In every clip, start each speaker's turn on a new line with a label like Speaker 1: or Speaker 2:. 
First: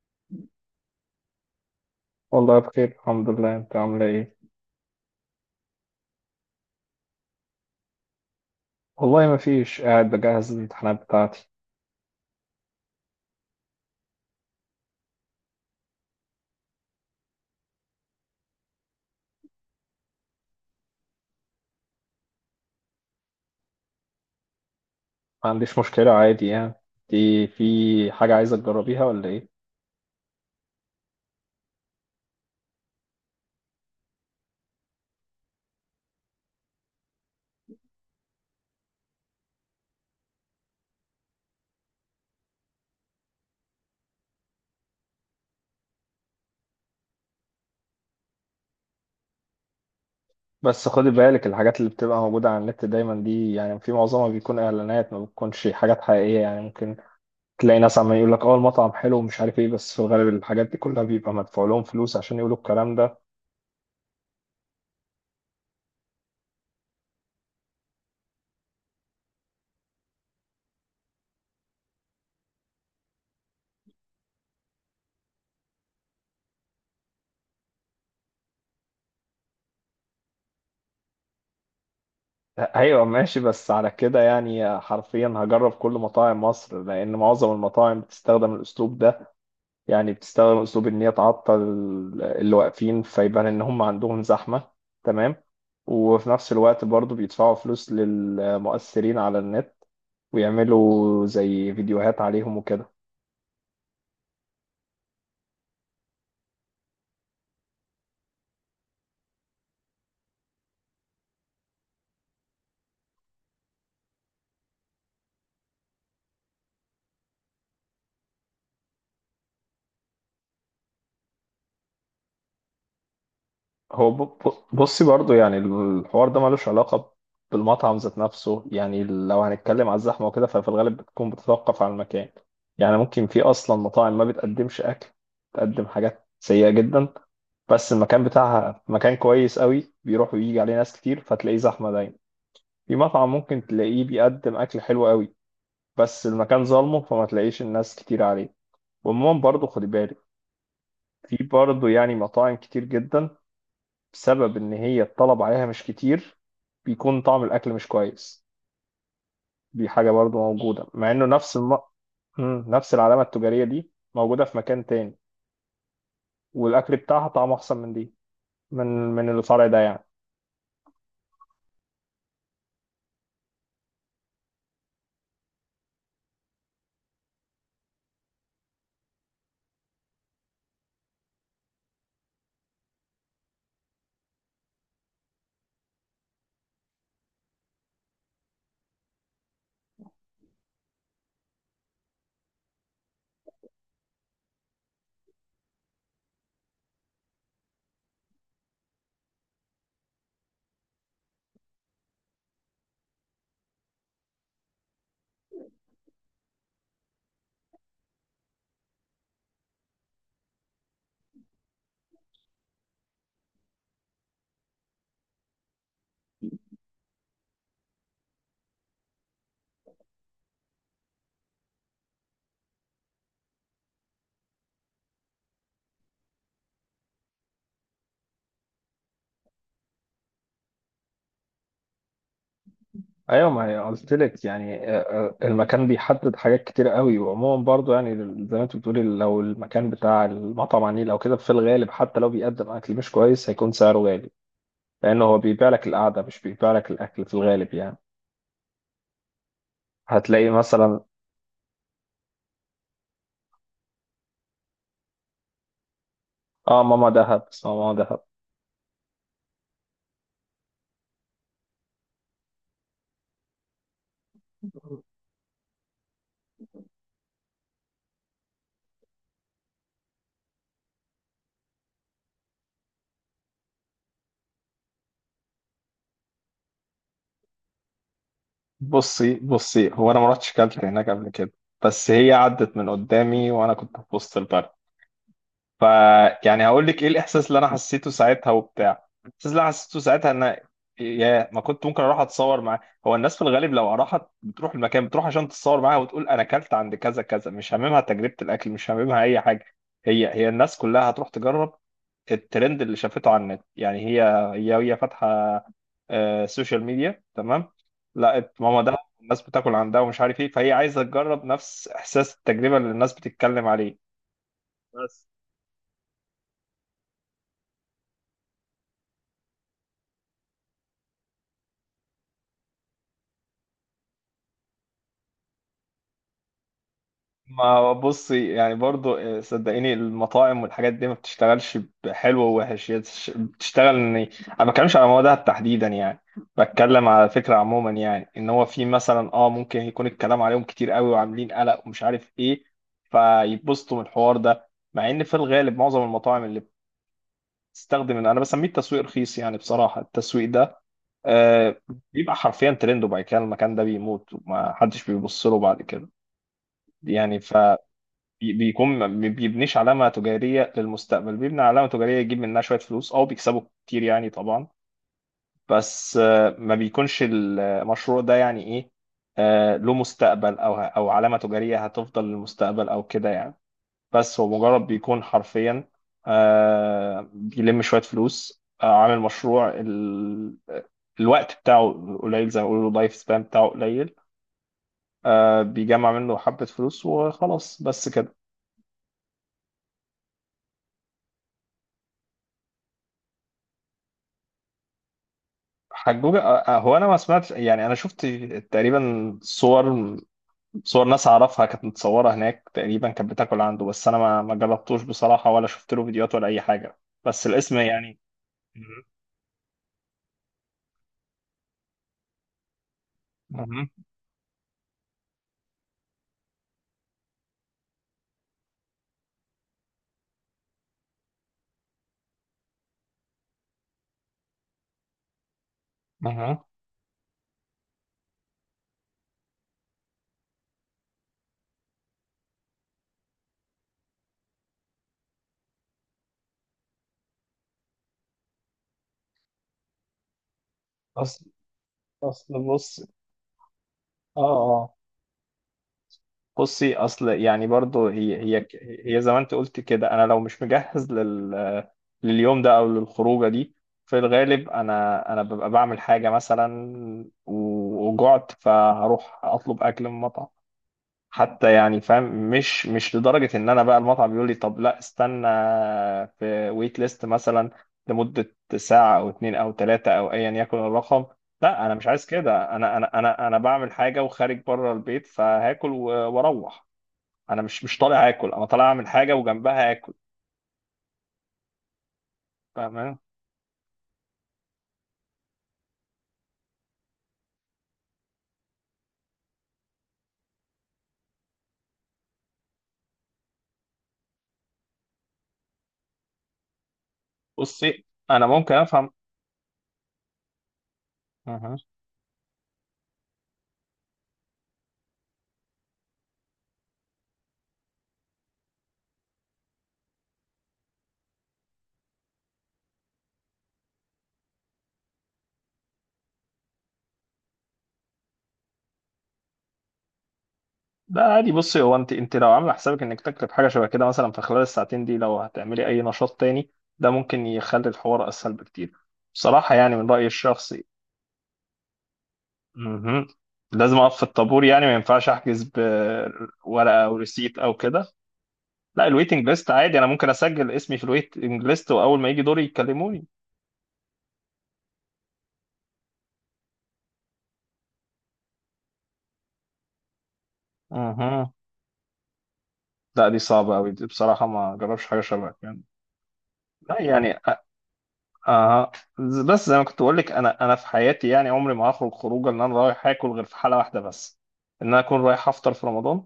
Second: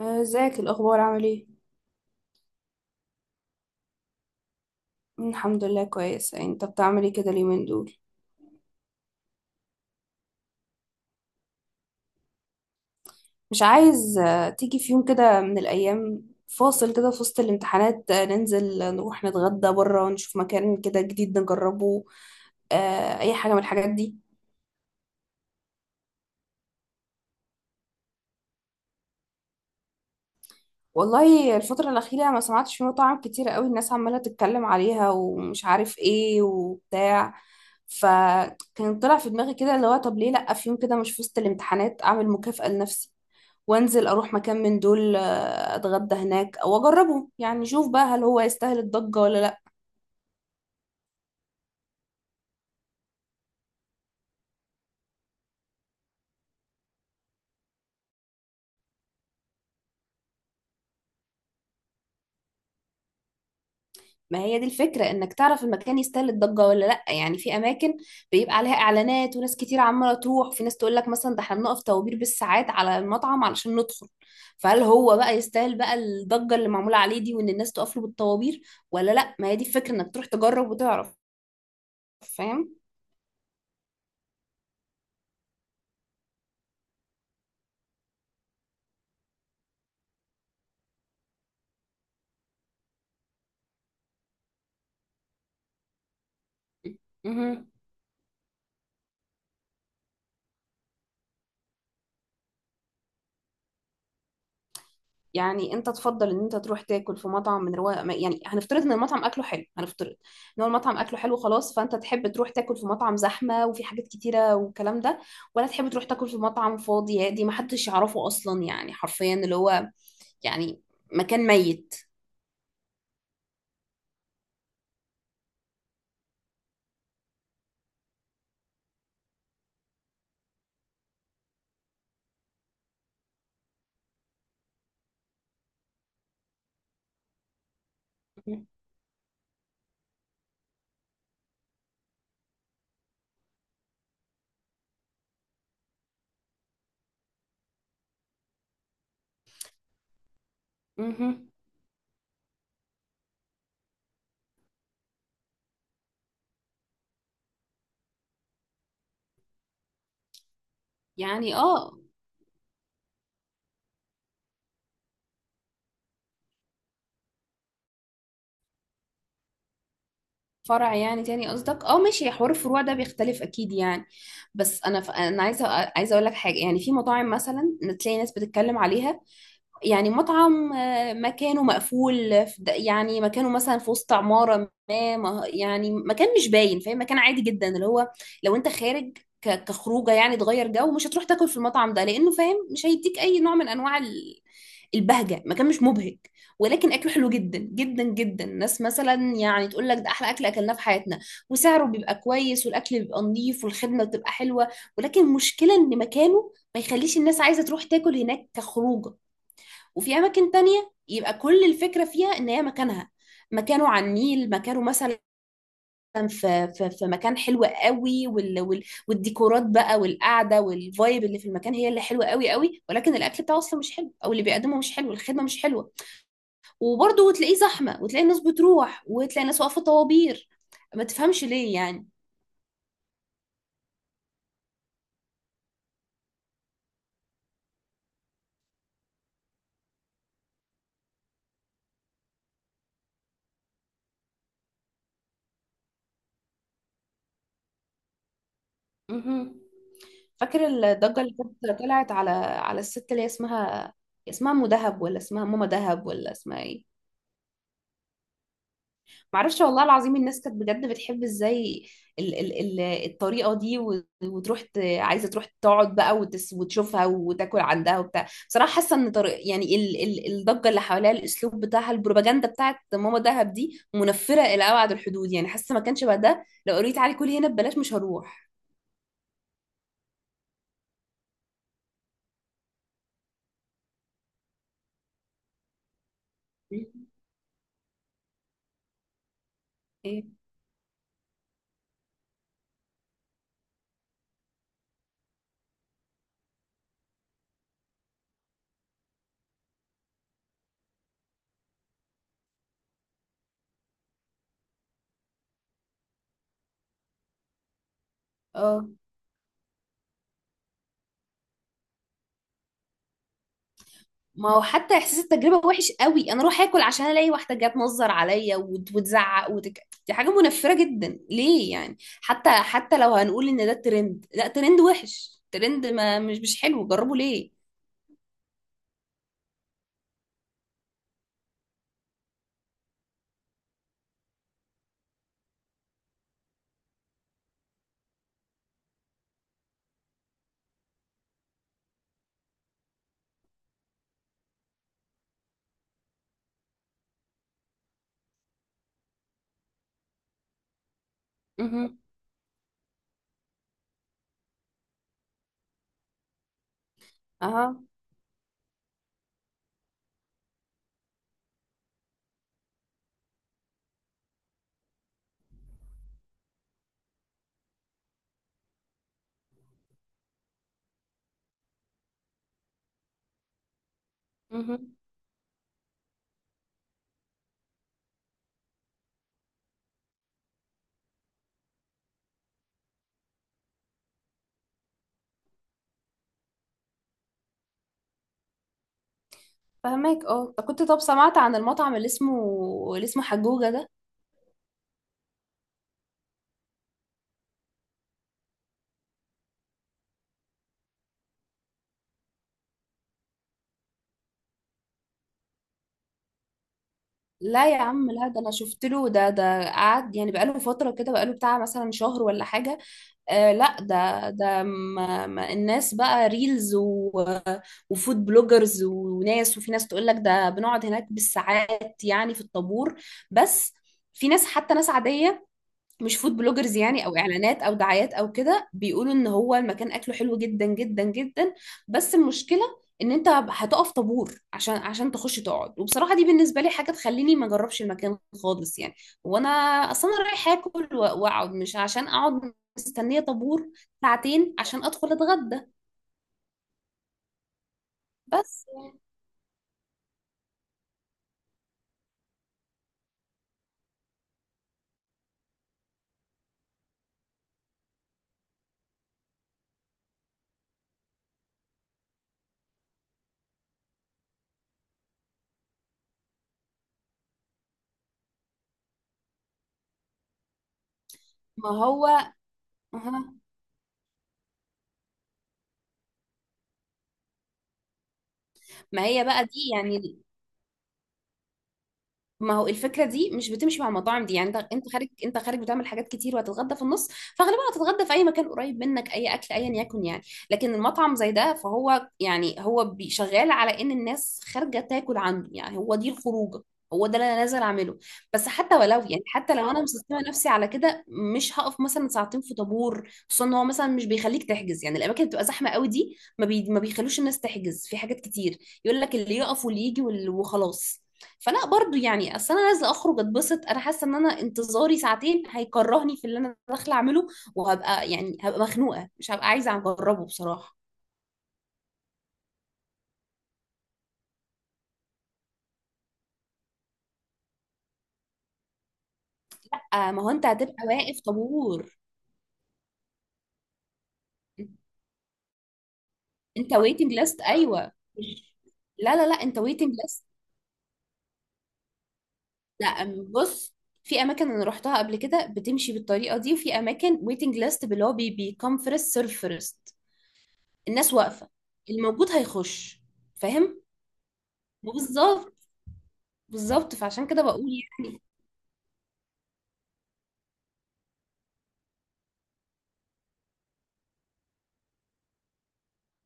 Speaker 1: ازيك الاخبار، عامل ايه؟
Speaker 2: والله بخير، الحمد لله. انت عامله ايه؟
Speaker 1: الحمد لله، كويس. انت بتعمل ايه كده اليومين دول؟
Speaker 2: والله ما فيش، قاعد بجهز الامتحانات بتاعتي.
Speaker 1: مش عايز تيجي في يوم كده من الايام فاصل كده في وسط الامتحانات، ننزل نروح نتغدى بره ونشوف مكان كده جديد نجربه؟ اي حاجه من الحاجات دي.
Speaker 2: ما عنديش مشكله عادي يعني. دي في حاجه عايزه تجربيها ولا ايه؟
Speaker 1: والله الفتره الاخيره ما سمعتش في مطاعم كتير قوي الناس عماله تتكلم عليها، ومش عارف ايه وبتاع. فكان طلع في دماغي كده اللي هو، طب ليه لا في يوم كده مش في وسط الامتحانات اعمل مكافأة لنفسي، وانزل اروح مكان من دول اتغدى هناك او اجربه، يعني شوف بقى هل هو يستاهل الضجة ولا لا.
Speaker 2: بس خدي بالك، الحاجات اللي بتبقى موجوده على النت دايما دي يعني في معظمها بيكون اعلانات، ما بتكونش حاجات حقيقيه. يعني ممكن تلاقي ناس عمال يقول لك اه المطعم حلو ومش عارف ايه، بس في الغالب الحاجات دي كلها بيبقى مدفوع لهم فلوس عشان يقولوا الكلام ده.
Speaker 1: ما هي دي الفكرة، انك تعرف المكان يستاهل الضجة ولا لا. يعني في اماكن بيبقى عليها اعلانات وناس كتير عمالة تروح، في ناس تقول لك مثلا ده احنا بنقف طوابير بالساعات على المطعم علشان ندخل. فهل هو بقى يستاهل بقى الضجة اللي معمولة عليه دي، وان الناس تقف له بالطوابير ولا لا؟ ما هي دي الفكرة انك تروح تجرب وتعرف. فاهم؟
Speaker 2: ايوه ماشي، بس على كده يعني حرفيا هجرب كل مطاعم مصر، لان معظم المطاعم بتستخدم الاسلوب ده. يعني بتستخدم اسلوب ان هي تعطل اللي واقفين فيبان ان هم عندهم زحمة، تمام، وفي نفس الوقت برضو بيدفعوا
Speaker 1: مهم.
Speaker 2: فلوس للمؤثرين على النت ويعملوا زي فيديوهات عليهم وكده.
Speaker 1: يعني انت تفضل ان انت تروح تاكل في مطعم من رواق، يعني هنفترض ان المطعم اكله حلو، هنفترض ان هو المطعم اكله حلو، خلاص. فانت تحب تروح تاكل في مطعم زحمه وفي حاجات كتيره والكلام ده، ولا تحب تروح تاكل في مطعم فاضي هادي ما حدش يعرفه اصلا، يعني حرفيا اللي هو، يعني مكان ميت؟
Speaker 2: هو بصي برضو، يعني الحوار ده ملوش علاقة بالمطعم ذات نفسه. يعني لو هنتكلم على الزحمة وكده ففي الغالب بتكون بتتوقف على المكان. يعني ممكن في أصلا مطاعم ما بتقدمش أكل، بتقدم حاجات سيئة جدا، بس المكان بتاعها مكان كويس قوي بيروح ويجي عليه ناس كتير فتلاقيه زحمة دايما. في مطعم ممكن تلاقيه بيقدم أكل حلو قوي بس المكان ظالمه فما تلاقيش الناس كتير عليه. وعموما برضه خدي بالك، في
Speaker 1: مهم.
Speaker 2: برضه يعني مطاعم كتير جدا، بسبب إن هي الطلب عليها مش كتير بيكون طعم الأكل مش كويس. دي حاجة برضه موجودة، مع إنه
Speaker 1: يعني
Speaker 2: نفس الم...
Speaker 1: اه.
Speaker 2: مم، نفس العلامة التجارية دي موجودة في مكان تاني والأكل بتاعها طعمه أحسن من دي، من الفرع ده يعني.
Speaker 1: فرع يعني تاني قصدك، اه ماشي. حوار الفروع ده بيختلف اكيد يعني. بس انا انا عايزه اقول لك حاجه، يعني في مطاعم مثلا إن تلاقي ناس بتتكلم عليها. يعني مطعم مكانه مقفول يعني مكانه مثلا في وسط عمارة يعني مكان مش باين، فاهم، مكان عادي جدا اللي هو، لو انت خارج كخروجه يعني تغير جو، مش هتروح تاكل في المطعم ده، لانه فاهم مش هيديك اي نوع من انواع البهجه. مكان مش مبهج، ولكن اكله حلو جدا جدا جدا، ناس مثلا يعني تقول لك ده احلى اكل اكلناه في حياتنا، وسعره بيبقى كويس والاكل بيبقى نظيف والخدمه بتبقى حلوه، ولكن مشكله ان مكانه ما يخليش الناس عايزه تروح تاكل هناك كخروجه. وفي اماكن تانية يبقى كل الفكرة فيها ان هي مكانها، مكانه على النيل، مكانه مثلا في مكان حلو قوي، وال والديكورات بقى والقعده والفايب اللي في المكان هي اللي حلوه قوي قوي، ولكن الاكل بتاعه اصلا مش حلو، او اللي بيقدمه مش حلو، الخدمه مش حلوه، وبرضه وتلاقيه زحمه وتلاقي الناس بتروح وتلاقي الناس واقفه طوابير. ما تفهمش ليه يعني؟
Speaker 2: ايوه، ما هي قلت لك يعني، المكان بيحدد حاجات كتير قوي. وعموما برضو يعني، زي ما انت بتقولي، لو المكان بتاع المطعم على النيل او كده، في الغالب حتى لو بيقدم اكل مش كويس هيكون سعره غالي، لانه هو بيبيع لك القعده مش بيبيع لك الاكل في الغالب يعني.
Speaker 1: مهم.
Speaker 2: هتلاقي
Speaker 1: فاكر
Speaker 2: مثلا.
Speaker 1: الضجه اللي كانت طلعت على الست اللي هي اسمها، اسمها ام دهب ولا اسمها ماما دهب ولا اسمها
Speaker 2: اه،
Speaker 1: ايه؟
Speaker 2: ماما دهب، اسمها ماما دهب.
Speaker 1: معرفش والله العظيم. الناس كانت بجد بتحب ازاي ال الطريقة دي، وتروح عايزة تروح تقعد بقى وتشوفها وتاكل عندها وبتاع. بصراحة حاسة ان طريق يعني ال ال الضجة اللي حواليها، الاسلوب بتاعها، البروباجندا بتاعت ماما دهب دي، منفرة الى ابعد الحدود. يعني حاسة ما كانش بقى ده، لو قريت علي كل هنا ببلاش مش هروح.
Speaker 2: بصي بصي، هو انا ما رحتش كلت هناك قبل كده، بس هي عدت من قدامي وانا كنت في وسط البلد. ف يعني هقول لك
Speaker 1: مم.
Speaker 2: ايه الاحساس اللي انا حسيته ساعتها وبتاع، الاحساس اللي انا حسيته
Speaker 1: ايه؟
Speaker 2: ساعتها ان يا ما كنت ممكن اروح اتصور معاه. هو الناس في الغالب لو راحت بتروح المكان، بتروح عشان تتصور معاها وتقول انا اكلت عند كذا كذا، مش هاممها تجربة الاكل، مش هاممها اي حاجة. هي الناس كلها هتروح تجرب الترند اللي شافته على النت يعني. هي هي فاتحة سوشيال ميديا، تمام، لقت ماما
Speaker 1: اه،
Speaker 2: ده الناس بتاكل عندها ومش عارف ايه، فهي عايزة تجرب نفس احساس التجربة اللي الناس بتتكلم عليه.
Speaker 1: ما هو حتى احساس التجربه وحش قوي، انا اروح اكل عشان الاقي واحده جت تنظر عليا وتزعق دي حاجه منفره جدا. ليه يعني، حتى لو هنقول ان ده الترند، لا ترند وحش. ترند ما مش حلو، جربه ليه؟
Speaker 2: ما هو بصي يعني برضو، صدقيني المطاعم والحاجات دي ما بتشتغلش بحلو ووحش. هي بتشتغل ان انا ما بتكلمش على مواد تحديدا يعني، بتكلم على فكره عموما. يعني ان هو في مثلا اه ممكن يكون الكلام عليهم كتير قوي وعاملين قلق ومش عارف ايه فيتبسطوا من الحوار ده، مع ان في الغالب معظم المطاعم اللي بتستخدم انا بسميه التسويق رخيص يعني، بصراحه التسويق ده آه
Speaker 1: مهم.
Speaker 2: بيبقى حرفيا ترند، وبعد كده المكان ده بيموت وما حدش بيبص له بعد كده يعني.
Speaker 1: اها.
Speaker 2: بيكون ما بي- بيبنيش علامة تجارية للمستقبل، بيبني علامة تجارية يجيب منها شوية فلوس، أو بيكسبوا كتير يعني طبعا. بس ما بيكونش المشروع ده يعني إيه، له مستقبل أو علامة تجارية هتفضل للمستقبل أو كده يعني. بس هو مجرد
Speaker 1: مهم.
Speaker 2: بيكون حرفيا، بيلم شوية فلوس، عامل مشروع الوقت بتاعه قليل، زي ما بيقولوا اللايف سبان بتاعه قليل، بيجمع منه حبة فلوس وخلاص بس كده.
Speaker 1: فهماك؟ اه. طب كنت، طب سمعت عن المطعم اللي اسمه، اللي اسمه حجوجة ده؟
Speaker 2: حجوجة؟ هو انا ما سمعتش يعني، انا شفت تقريبا صور، صور ناس اعرفها كانت متصورة هناك تقريبا كانت بتاكل عنده، بس انا ما جربتوش بصراحة ولا شفت له فيديوهات ولا اي حاجة، بس
Speaker 1: لا
Speaker 2: الاسم
Speaker 1: يا عم،
Speaker 2: يعني.
Speaker 1: لا، ده انا شفت
Speaker 2: مهم.
Speaker 1: له، ده قعد يعني بقاله فترة كده، بقاله بتاع مثلا شهر ولا حاجة. لا،
Speaker 2: مهم.
Speaker 1: ده ما الناس بقى ريلز وفود بلوجرز وناس، وفي ناس تقول لك ده بنقعد هناك بالساعات يعني في الطابور. بس في ناس، حتى ناس عادية مش فود
Speaker 2: مهم.
Speaker 1: بلوجرز يعني، او اعلانات او دعايات او كده، بيقولوا ان هو المكان اكله حلو جدا جدا جدا. بس المشكلة ان انت هتقف طابور عشان تخش تقعد، وبصراحة دي بالنسبة لي حاجة تخليني ما اجربش المكان خالص يعني. وانا اصلا انا رايح اكل
Speaker 2: اصل
Speaker 1: واقعد، مش عشان
Speaker 2: اصل
Speaker 1: اقعد
Speaker 2: بص،
Speaker 1: مستنية طابور
Speaker 2: اه
Speaker 1: ساعتين عشان
Speaker 2: اه
Speaker 1: ادخل اتغدى.
Speaker 2: بصي. اصل يعني برضو هي
Speaker 1: بس
Speaker 2: هي
Speaker 1: يعني
Speaker 2: هي زي ما انت قلت كده، انا لو مش مجهز لليوم ده او للخروجه دي، في الغالب انا ببقى بعمل حاجه مثلا وجعت فهروح اطلب اكل من مطعم. حتى يعني فاهم، مش لدرجه ان انا بقى المطعم بيقول لي طب لا استنى في ويت ليست مثلا لمده ساعه او اتنين او تلاته او ايا يكن الرقم.
Speaker 1: ما
Speaker 2: لا، انا مش
Speaker 1: هو،
Speaker 2: عايز كده، انا انا
Speaker 1: أها.
Speaker 2: انا انا بعمل حاجه وخارج بره البيت فهاكل واروح. انا مش طالع اكل، انا طالع
Speaker 1: ما
Speaker 2: اعمل
Speaker 1: هي
Speaker 2: حاجه
Speaker 1: بقى دي
Speaker 2: وجنبها
Speaker 1: يعني،
Speaker 2: اكل.
Speaker 1: ما هو الفكره
Speaker 2: فاهم؟
Speaker 1: دي مش بتمشي مع المطاعم دي. يعني انت خارج، انت خارج بتعمل حاجات كتير، وهتتغدى في النص، فغالبا هتتغدى في اي مكان قريب منك، اي اكل ايا يكن يعني. لكن المطعم زي ده، فهو يعني هو شغال على ان الناس خارجه تاكل عنده، يعني هو دي الخروجه، هو ده اللي انا نازل اعمله.
Speaker 2: بصي انا
Speaker 1: بس
Speaker 2: ممكن
Speaker 1: حتى ولو
Speaker 2: افهم.
Speaker 1: يعني، حتى لو انا مسستمه نفسي على كده، مش
Speaker 2: أها.
Speaker 1: هقف مثلا ساعتين في طابور، خصوصا ان هو مثلا مش بيخليك تحجز. يعني الاماكن اللي بتبقى زحمه قوي دي ما بيخلوش الناس تحجز في حاجات كتير، يقول لك اللي يقف واللي يجي وخلاص. فلا برضو يعني، اصل انا نازله اخرج اتبسط، انا حاسه ان انا انتظاري ساعتين هيكرهني في اللي انا داخله اعمله، وهبقى يعني هبقى مخنوقه، مش هبقى عايزه اجربه بصراحه.
Speaker 2: ده عادي، بصي هو انت لو عامله حسابك انك تكتب حاجه شبه كده، مثلا في خلال الساعتين دي لو هتعملي اي نشاط تاني، ده ممكن يخلي الحوار اسهل بكتير، بصراحه يعني من
Speaker 1: ما
Speaker 2: رايي
Speaker 1: هو انت هتبقى
Speaker 2: الشخصي.
Speaker 1: واقف طابور.
Speaker 2: أها. لازم اقف في الطابور، يعني ما ينفعش احجز
Speaker 1: انت
Speaker 2: بورقه
Speaker 1: ويتنج
Speaker 2: او
Speaker 1: ليست؟
Speaker 2: ريسيت او
Speaker 1: ايوه.
Speaker 2: كده.
Speaker 1: مش-
Speaker 2: لا،
Speaker 1: لا، لا، لا،
Speaker 2: الويتنج
Speaker 1: انت
Speaker 2: ليست
Speaker 1: ويتنج
Speaker 2: عادي، انا
Speaker 1: ليست،
Speaker 2: ممكن اسجل اسمي في الويتنج ليست واول ما يجي دوري
Speaker 1: لا،
Speaker 2: يكلموني.
Speaker 1: بص. في اماكن انا روحتها قبل كده بتمشي بالطريقه دي، وفي اماكن ويتنج ليست اللي هو بيكم فيرست سيرف فيرست، الناس واقفه،
Speaker 2: أها.
Speaker 1: الموجود هيخش.
Speaker 2: لا، دي صعبه
Speaker 1: فاهم؟
Speaker 2: قوي دي بصراحه، ما جربش حاجه شبه
Speaker 1: بالظبط.
Speaker 2: كده.
Speaker 1: بالظبط،
Speaker 2: لا
Speaker 1: فعشان
Speaker 2: يعني
Speaker 1: كده بقول
Speaker 2: آه بس زي ما كنت بقول لك، انا في حياتي يعني عمري ما هخرج خروجه ان انا رايح اكل، غير في حاله واحده بس، ان انا اكون رايح افطر في رمضان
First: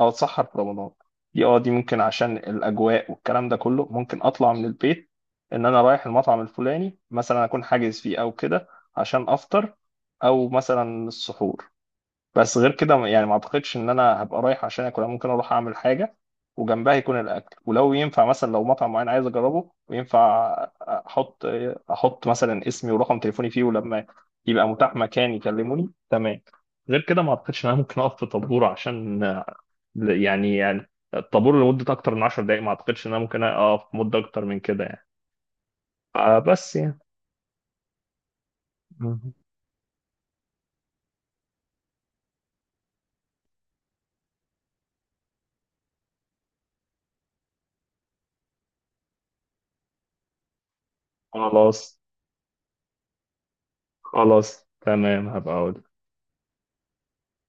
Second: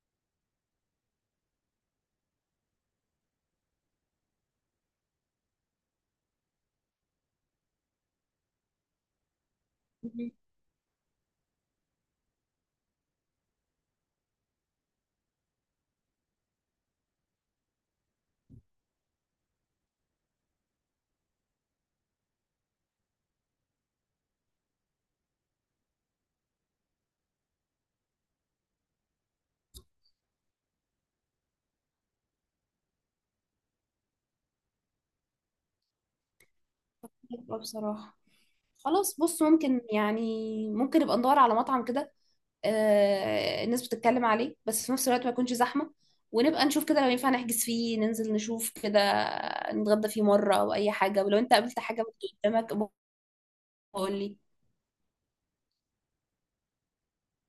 Speaker 2: او اتسحر في رمضان. دي دي ممكن، عشان الاجواء والكلام ده كله ممكن اطلع من البيت ان انا رايح المطعم الفلاني مثلا اكون حاجز فيه او كده، عشان افطر
Speaker 1: يعني.
Speaker 2: او مثلا السحور. بس غير كده يعني ما اعتقدش ان انا هبقى رايح عشان اكل. أنا ممكن اروح اعمل حاجه وجنبها يكون الاكل، ولو ينفع مثلا لو مطعم معين عايز اجربه وينفع، احط احط مثلا اسمي ورقم تليفوني فيه، ولما يبقى متاح مكان يكلموني، تمام. غير كده ما اعتقدش ان انا ممكن اقف في طابور عشان، يعني الطابور لمده اكتر من 10 دقائق ما اعتقدش ان انا ممكن اقف مده اكتر من كده يعني. بس يعني.
Speaker 1: حلوة بصراحة. خلاص
Speaker 2: مهم.
Speaker 1: بص، ممكن يعني، ممكن نبقى ندور على مطعم كده الناس بتتكلم عليه، بس في نفس الوقت ما يكونش زحمة، ونبقى نشوف كده لو ينفع نحجز فيه، ننزل نشوف كده، نتغدى فيه مرة أو أي حاجة. ولو أنت قابلت
Speaker 2: خلاص.
Speaker 1: حاجة قدامك، قول لي.
Speaker 2: خلاص تمام، هبقى اقول.